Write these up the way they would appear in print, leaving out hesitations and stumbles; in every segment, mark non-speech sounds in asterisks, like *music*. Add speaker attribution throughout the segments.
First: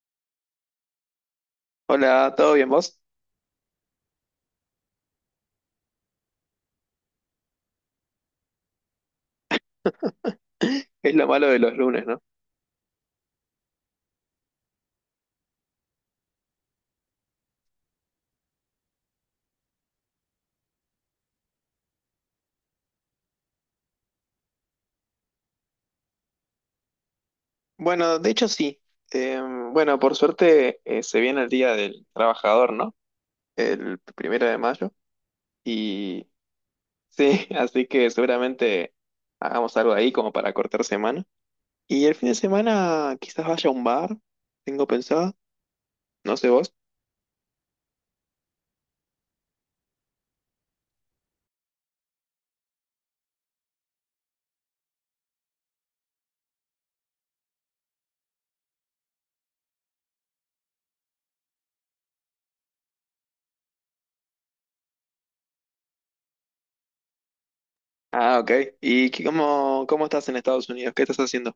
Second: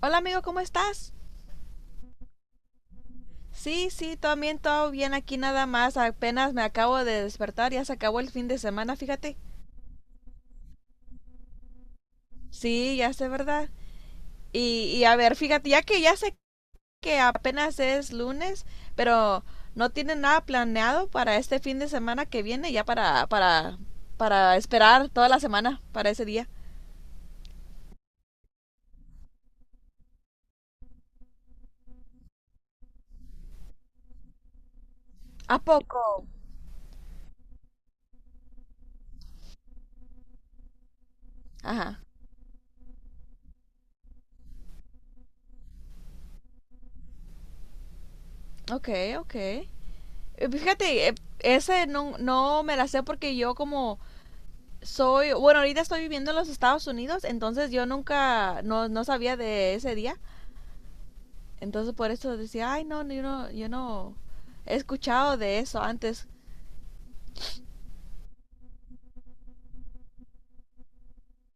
Speaker 1: Hola amigo, ¿cómo estás?
Speaker 2: Hola, ¿todo bien vos?
Speaker 1: Sí, sí, también todo bien aquí nada más. Apenas me acabo de despertar, ya se acabó el fin de semana, fíjate.
Speaker 2: *laughs* Es lo malo de los lunes, ¿no?
Speaker 1: Sí, ya sé, ¿verdad? Y a ver, fíjate, ya que ya sé que apenas es lunes, pero no tienen nada planeado para este fin de semana que viene, ya para esperar toda la semana para ese día.
Speaker 2: Bueno, de hecho sí. Eh, bueno, por suerte se viene el Día del Trabajador, ¿no? El primero de mayo.
Speaker 1: ¿A poco?
Speaker 2: Y sí, *laughs* así que seguramente hagamos algo ahí como para cortar semana.
Speaker 1: Ajá.
Speaker 2: Y el fin de semana quizás vaya a un bar, tengo pensado, no sé vos.
Speaker 1: Ok, ok. Fíjate, ese no me la sé porque yo como soy, bueno, ahorita estoy viviendo en los Estados Unidos, entonces yo nunca, no, no sabía de ese día. Entonces por eso decía, ay, no, no, yo no, yo no he escuchado de eso antes.
Speaker 2: Ah, ok. ¿Cómo estás en Estados Unidos? ¿Qué estás haciendo?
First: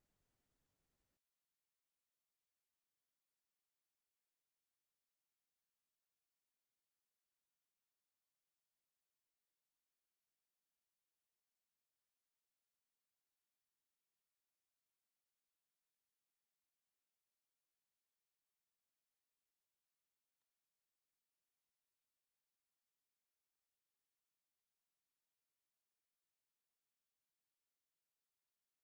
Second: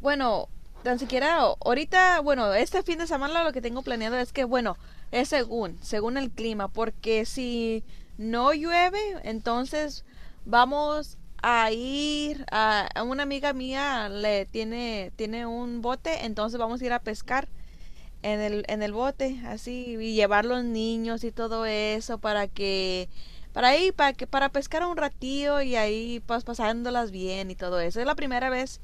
Speaker 1: Bueno, tan siquiera ahorita, bueno, este fin de semana lo que tengo planeado es que, bueno, es según el clima, porque si no llueve, entonces vamos a ir a una amiga mía le tiene un bote, entonces vamos a ir a pescar en el bote, así, y llevar los niños y todo eso para que, para ahí, para que, para pescar un ratío y ahí pues pasándolas bien y todo eso. Es la primera vez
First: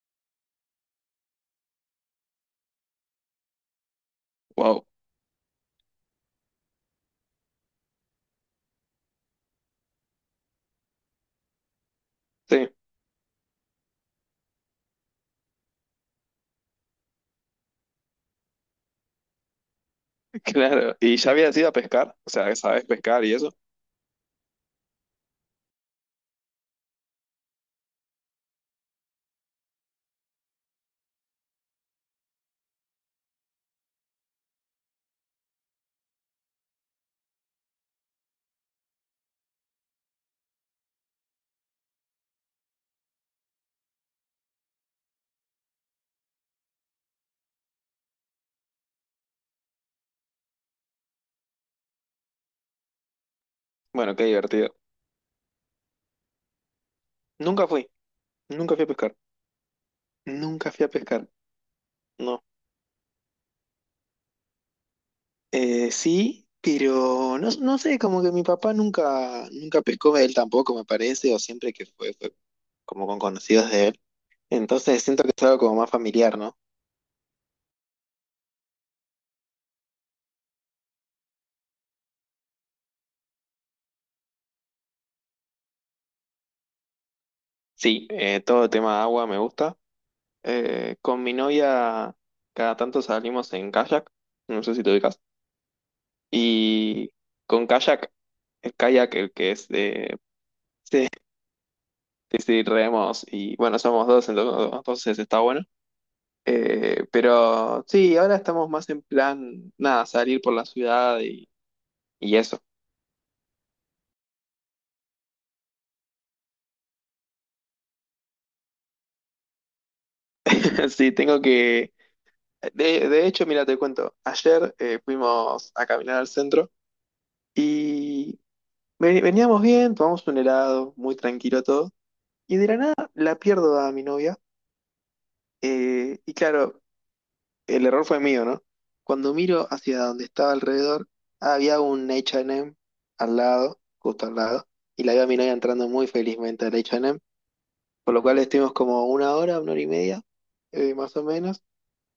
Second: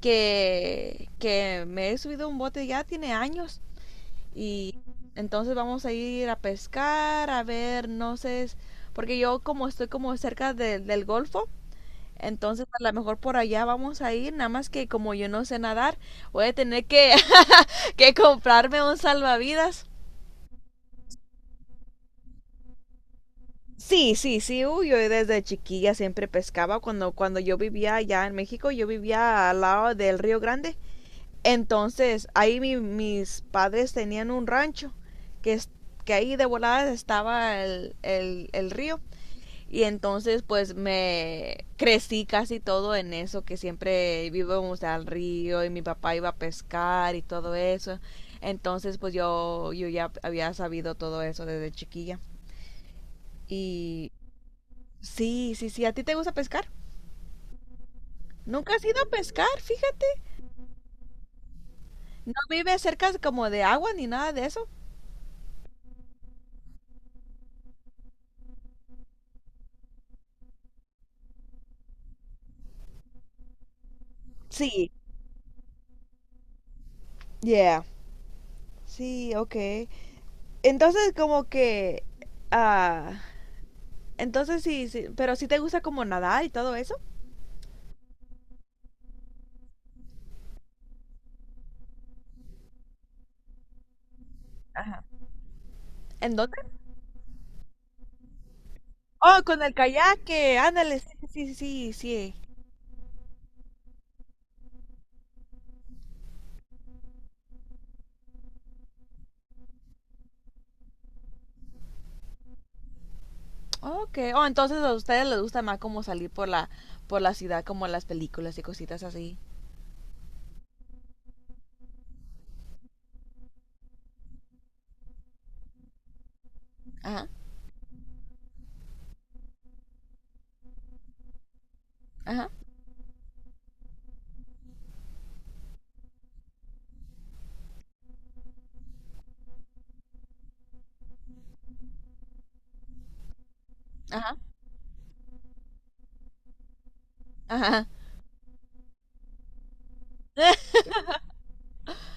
Speaker 1: que me he subido a un bote, ya tiene años. Y
Speaker 2: Wow.
Speaker 1: entonces vamos a ir a pescar, a ver, no sé, porque yo como estoy como cerca del golfo, entonces,
Speaker 2: Sí,
Speaker 1: a lo mejor por allá vamos a ir, nada más que como yo no sé nadar, voy a tener *laughs* que comprarme un salvavidas.
Speaker 2: *laughs* claro. ¿Y ya habías ido a pescar? O sea, ¿sabés pescar y eso?
Speaker 1: Sí, sí, sí, uy, yo desde chiquilla siempre pescaba cuando yo vivía allá en México, yo vivía al lado del Río Grande. Entonces, ahí mis padres tenían un rancho que, es- que ahí de voladas estaba el río. Y entonces pues me crecí casi todo en eso, que siempre vivimos al río y mi papá iba a pescar y todo eso. Entonces pues yo ya había sabido todo eso desde chiquilla. Y
Speaker 2: Bueno, qué divertido.
Speaker 1: sí, sí, sí, ¿a ti te gusta pescar?
Speaker 2: Nunca fui.
Speaker 1: Nunca
Speaker 2: Nunca fui
Speaker 1: has
Speaker 2: a
Speaker 1: ido a
Speaker 2: pescar.
Speaker 1: pescar, fíjate.
Speaker 2: Nunca fui a pescar.
Speaker 1: No
Speaker 2: No.
Speaker 1: vives cerca como de agua ni nada de eso.
Speaker 2: Sí, pero no, no sé, como que mi papá nunca pescó, él tampoco me parece, o siempre que fue como con conocidos de él.
Speaker 1: Sí,
Speaker 2: Entonces siento que es algo como más familiar, ¿no?
Speaker 1: yeah. Sí, ok. Entonces como que... ah, entonces sí, sí, pero sí te gusta como nadar y todo eso.
Speaker 2: Sí, todo el tema agua me gusta. Con mi novia cada tanto salimos en kayak, no sé si te ubicas.
Speaker 1: ¿En dónde?
Speaker 2: Y con kayak, el
Speaker 1: Oh,
Speaker 2: que
Speaker 1: con
Speaker 2: es
Speaker 1: el
Speaker 2: de...
Speaker 1: kayaque, ándale,
Speaker 2: Sí,
Speaker 1: sí, sí, sí, sí, sí.
Speaker 2: sí, sí, remos y bueno, somos dos, entonces está bueno. Pero sí, ahora estamos más en plan, nada, salir por la ciudad y eso.
Speaker 1: Ok, oh, entonces a ustedes les gusta más como salir por la ciudad, como las películas y cositas así.
Speaker 2: *laughs* Sí, tengo que... De hecho, mira, te cuento, ayer fuimos a caminar al centro
Speaker 1: Ajá,
Speaker 2: y veníamos bien, tomamos un helado, muy tranquilo todo,
Speaker 1: ajá,
Speaker 2: y de la nada la pierdo a mi novia. Y claro, el error fue mío, ¿no? Cuando miro hacia donde estaba alrededor, había un H&M al lado, justo al
Speaker 1: ajá,
Speaker 2: lado, y la veo a mi novia entrando muy felizmente al H&M.
Speaker 1: ajá.
Speaker 2: Por lo cual estuvimos como una hora y media, más o menos.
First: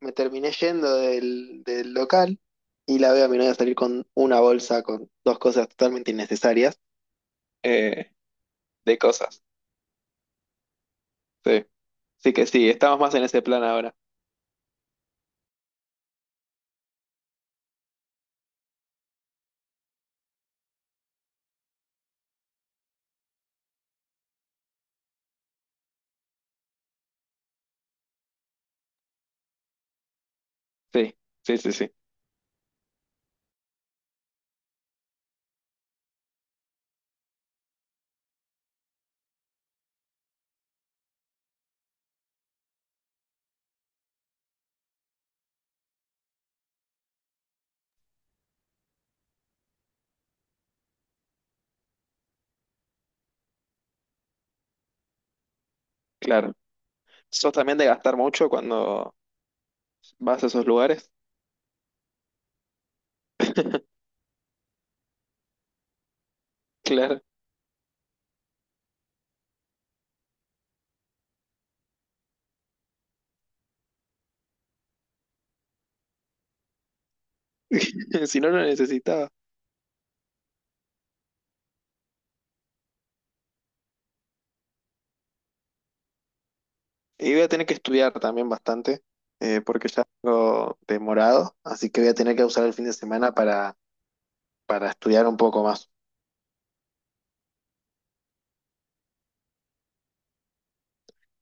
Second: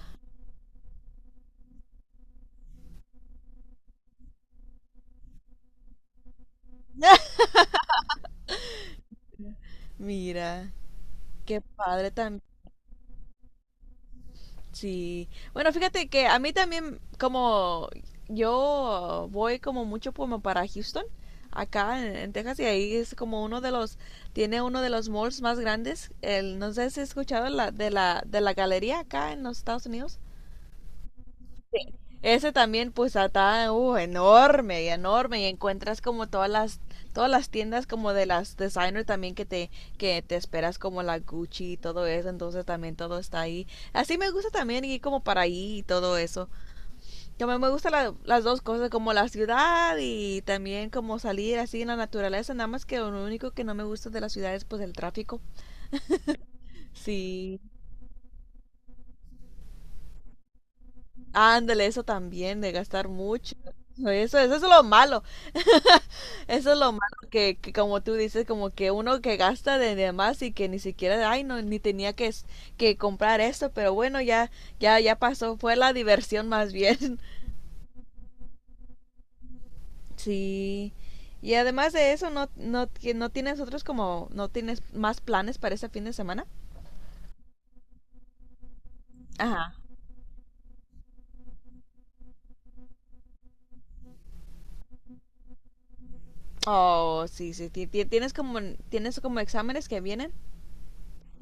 Speaker 2: Me terminé yendo del local y la veo a mi novia salir con una bolsa con dos cosas totalmente innecesarias
Speaker 1: *laughs*
Speaker 2: eh, de cosas.
Speaker 1: Mira, qué
Speaker 2: Sí.
Speaker 1: padre
Speaker 2: Sí
Speaker 1: tan...
Speaker 2: que sí, estamos más en ese plan ahora.
Speaker 1: Sí. Bueno, fíjate que a mí también, como yo voy como mucho como para Houston, acá en Texas, y ahí es como uno de los, tiene uno de los malls más grandes. El, no sé si has escuchado de la galería acá en los Estados Unidos.
Speaker 2: Sí, sí, sí, sí,
Speaker 1: Ese también, pues, está enorme y enorme. Y encuentras como todas las tiendas como de las designer también que te esperas como la Gucci y todo eso. Entonces también todo está ahí. Así me gusta también ir como para ahí y todo eso. También me gustan las dos cosas, como la ciudad y también como salir así en la naturaleza. Nada más que lo único que no me gusta de la ciudad es pues el tráfico.
Speaker 2: claro. ¿Sos
Speaker 1: Sí.
Speaker 2: también de gastar mucho cuando vas a esos lugares?
Speaker 1: Ándale, eso también, de gastar mucho.
Speaker 2: *laughs*
Speaker 1: Eso es lo malo. Eso es lo malo
Speaker 2: Claro.
Speaker 1: que como tú dices, como que uno que gasta de demás y que ni siquiera, ay, no, ni tenía que comprar esto, pero bueno, ya pasó, fue la diversión más bien. *laughs*
Speaker 2: *laughs* Si no, lo necesitaba.
Speaker 1: Sí. Y además de eso, ¿ no tienes otros como, no tienes más planes para este fin de semana?
Speaker 2: Y voy a tener que estudiar también bastante,
Speaker 1: Ajá.
Speaker 2: porque ya tengo demorado, así que voy a tener que usar el fin de semana para estudiar un poco más.
Speaker 1: Oh, sí, sí, tienes como exámenes que vienen.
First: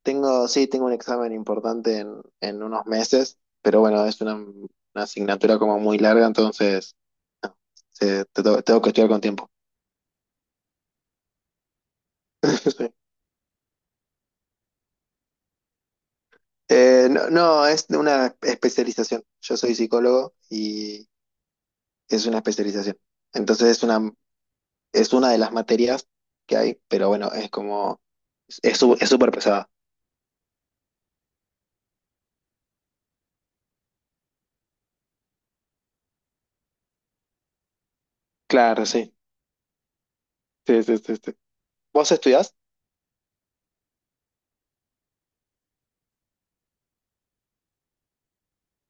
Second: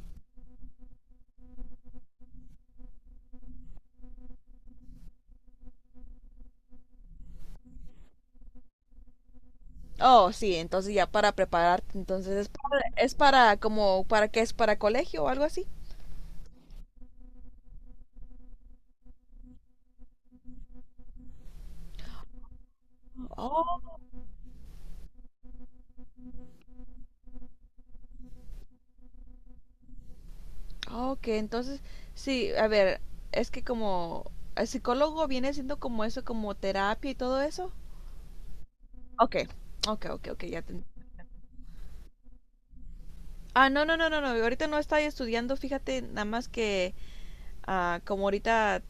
Speaker 2: Tengo, sí, tengo un examen importante en unos meses, pero bueno, es una asignatura como muy larga, entonces no, tengo, que estudiar con tiempo.
Speaker 1: Oh, sí, entonces ya para prepararte, entonces
Speaker 2: *laughs*
Speaker 1: es para como, ¿para qué es? ¿Para colegio o algo así?
Speaker 2: Sí. No, es una especialización. Yo soy psicólogo y es una especialización. Entonces es es una de las materias que hay, pero bueno, es como, es súper pesada.
Speaker 1: Ah, ok, entonces, sí, a ver, es que como el psicólogo viene siendo como eso, como terapia y todo eso.
Speaker 2: Claro, sí.
Speaker 1: Ok, ok, ya te...
Speaker 2: Sí, sí, sí, sí. ¿Vos estudiás?
Speaker 1: Ah, no, ahorita no estoy estudiando, fíjate, nada más que como ahorita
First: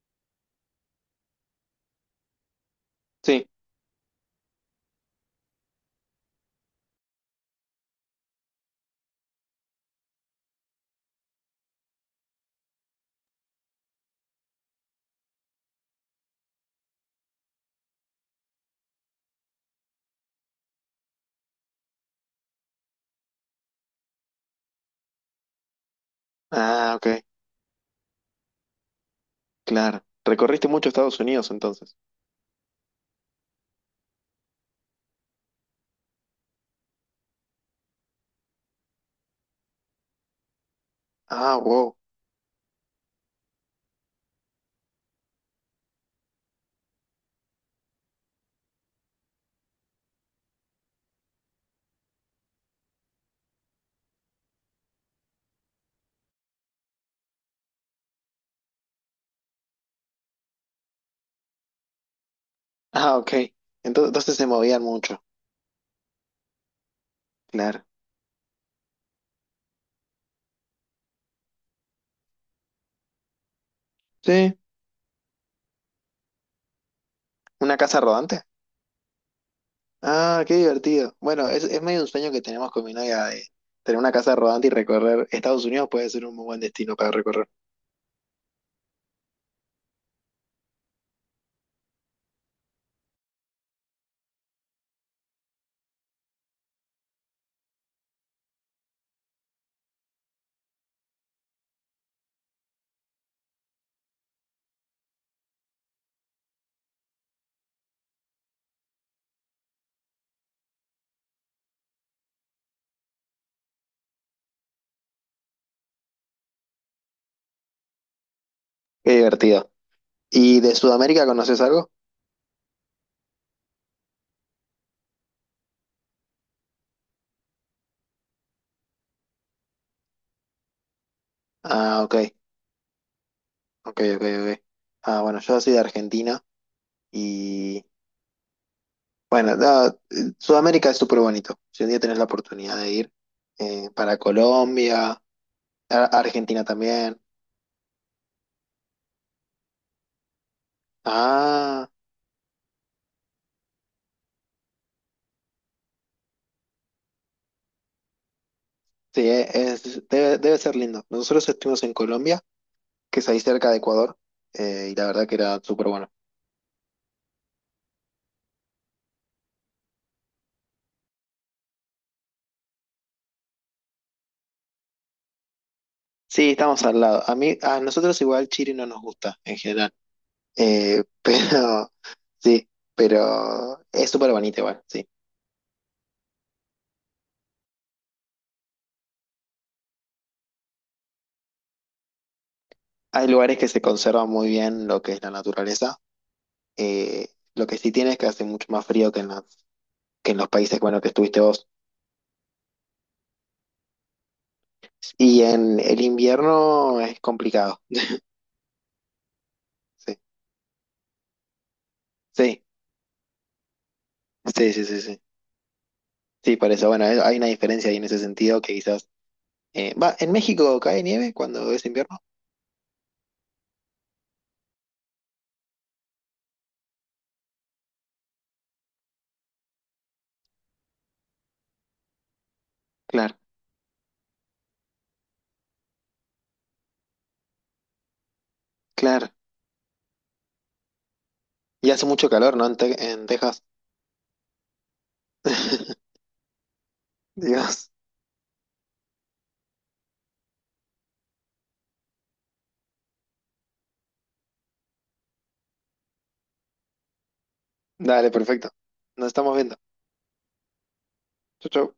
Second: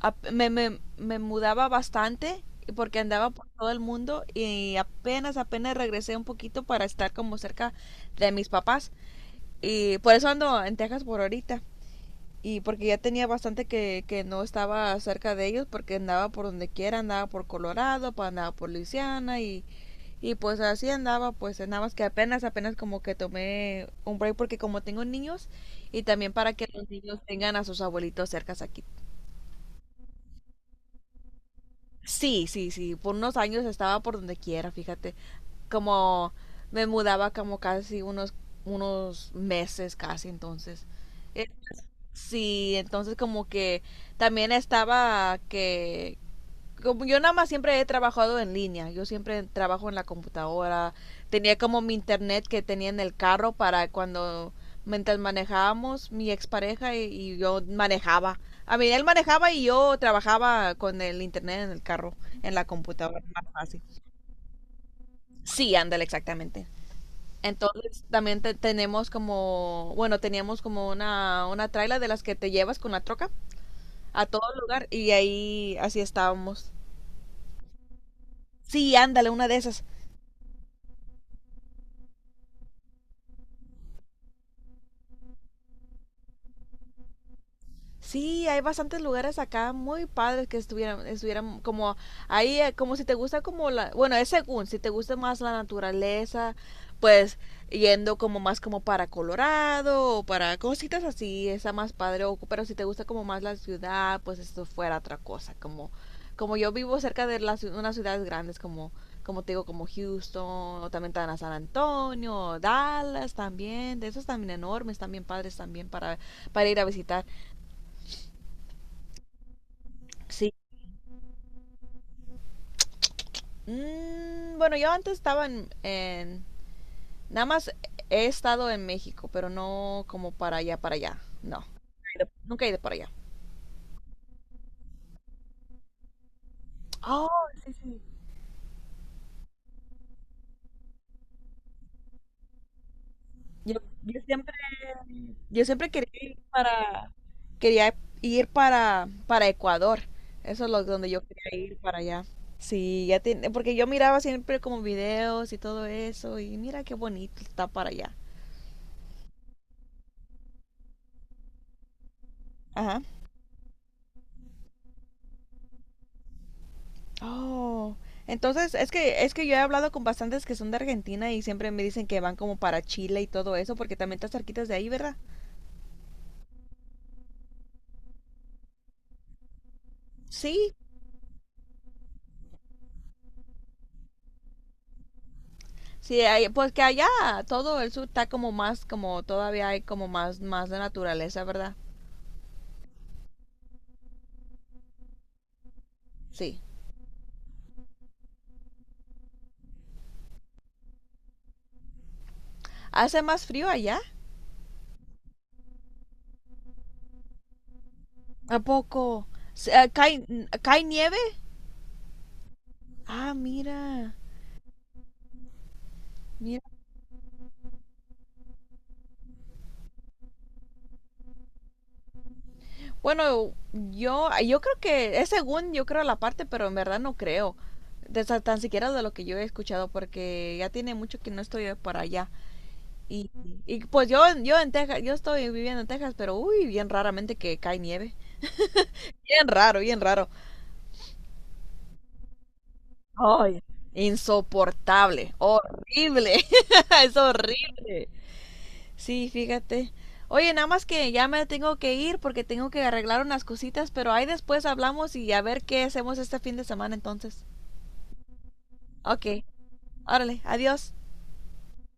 Speaker 1: me mudaba bastante y porque andaba
Speaker 2: Sí.
Speaker 1: por todo el mundo y apenas regresé un poquito para estar como cerca de mis papás y por eso ando en Texas por ahorita. Y porque ya tenía bastante que no estaba cerca de ellos porque andaba por donde quiera, andaba por Colorado, andaba por Luisiana y pues así andaba, pues nada más que apenas como que tomé un break porque como tengo niños y también para que los
Speaker 2: Ah,
Speaker 1: niños
Speaker 2: ok.
Speaker 1: tengan a sus abuelitos cercas aquí.
Speaker 2: Claro. Recorriste mucho Estados Unidos entonces.
Speaker 1: Sí, sí, sí, por unos años estaba por donde quiera, fíjate, como me mudaba como casi unos meses casi entonces.
Speaker 2: Ah, wow.
Speaker 1: Sí, entonces como que también estaba que como yo nada más siempre he trabajado en línea, yo siempre trabajo en la computadora, tenía como mi internet que tenía en el carro para cuando mientras manejábamos mi expareja y yo manejaba. A mí él manejaba y yo trabajaba con el internet en el carro, en la
Speaker 2: Ah,
Speaker 1: computadora,
Speaker 2: ok.
Speaker 1: más fácil.
Speaker 2: Entonces se movían mucho.
Speaker 1: Sí, ándale, exactamente.
Speaker 2: Claro.
Speaker 1: Entonces también tenemos como, bueno, teníamos como una traila de las que te llevas con la troca a todo
Speaker 2: Sí.
Speaker 1: lugar y ahí así estábamos.
Speaker 2: ¿Una casa rodante?
Speaker 1: Sí, ándale, una de esas.
Speaker 2: Ah, qué divertido. Bueno, es medio un sueño que tenemos con mi novia de tener una casa rodante y recorrer. Estados Unidos puede ser un muy buen destino para recorrer.
Speaker 1: Sí, hay bastantes lugares acá muy padres que estuvieran como ahí, como si te gusta como la, bueno, es según, si te gusta más la naturaleza, pues yendo como más como para Colorado o para cositas así, está más padre, o- pero si te gusta como más la ciudad, pues esto fuera otra cosa, como, como yo vivo cerca de las, unas ciudades grandes como, como te digo, como Houston, o también están a San Antonio, o Dallas también, de esos también enormes, también padres también para ir a visitar.
Speaker 2: Qué divertido.
Speaker 1: Sí.
Speaker 2: ¿Y de Sudamérica conoces algo?
Speaker 1: Mm, bueno, yo antes estaba nada más he estado en México, pero no como para allá, para allá. No. Nunca
Speaker 2: Ah, ok.
Speaker 1: he ido, nunca he ido para allá.
Speaker 2: Ok, ok, ok. Ah, bueno, yo soy de Argentina
Speaker 1: Oh, sí,
Speaker 2: y
Speaker 1: sí.
Speaker 2: bueno, no, Sudamérica es súper bonito. Si un día tenés la oportunidad de ir
Speaker 1: Yo,
Speaker 2: para
Speaker 1: yo siempre,
Speaker 2: Colombia.
Speaker 1: yo siempre
Speaker 2: A-
Speaker 1: quería ir
Speaker 2: Argentina
Speaker 1: para...
Speaker 2: también.
Speaker 1: Quería ir para Ecuador. Eso es lo, donde yo quería ir
Speaker 2: Ah,
Speaker 1: para allá. Sí, ya tiene, porque yo miraba siempre como videos y todo eso y mira qué bonito está para allá.
Speaker 2: sí, debe, debe ser lindo. Nosotros estuvimos en Colombia,
Speaker 1: Ajá.
Speaker 2: que es ahí cerca de Ecuador, y la verdad que era súper bueno.
Speaker 1: Oh, entonces es que yo he hablado con bastantes que son de Argentina y siempre me dicen que van como para Chile y todo eso porque también está cerquitas de ahí, ¿verdad?
Speaker 2: Sí, estamos al lado. A mí, a nosotros igual Chile no nos gusta en general.
Speaker 1: Sí,
Speaker 2: *laughs* Pero sí, pero es súper bonito igual, sí.
Speaker 1: sí, hay- pues que allá todo el sur está como más, como todavía hay como más, más de naturaleza, ¿verdad?
Speaker 2: Hay lugares que se conservan muy bien lo que es la naturaleza.
Speaker 1: Sí.
Speaker 2: Eh, lo que sí tiene es que hace mucho más frío que en que en los países, bueno, que estuviste vos.
Speaker 1: ¿Hace más frío allá?
Speaker 2: Y en el invierno es complicado.
Speaker 1: ¿A poco? Se- eh,
Speaker 2: Sí.
Speaker 1: ¿Cae, cae nieve?
Speaker 2: Sí,
Speaker 1: Ah, mira,
Speaker 2: sí, sí, sí, sí. Sí, por eso, bueno, hay una diferencia ahí en ese sentido que quizás... ¿en México cae nieve cuando es invierno?
Speaker 1: bueno, yo creo que es según yo creo la parte, pero en verdad no creo. De tan siquiera de lo que yo he escuchado, porque ya tiene mucho que no estoy por allá. Y,
Speaker 2: Claro,
Speaker 1: y pues yo en Texas, yo estoy viviendo en Texas, pero uy, bien raramente que cae nieve.
Speaker 2: claro.
Speaker 1: Bien raro, bien raro.
Speaker 2: Y hace mucho calor, ¿no? En
Speaker 1: Ay,
Speaker 2: Texas.
Speaker 1: insoportable,
Speaker 2: *laughs*
Speaker 1: horrible. *laughs* Es
Speaker 2: Dios.
Speaker 1: horrible. Sí, fíjate. Oye, nada más que ya me tengo que ir porque tengo que arreglar unas cositas, pero ahí después hablamos y a ver qué hacemos este fin de semana entonces.
Speaker 2: Dale, perfecto. Nos
Speaker 1: Ok,
Speaker 2: estamos viendo.
Speaker 1: órale, adiós.
Speaker 2: Chau, chau.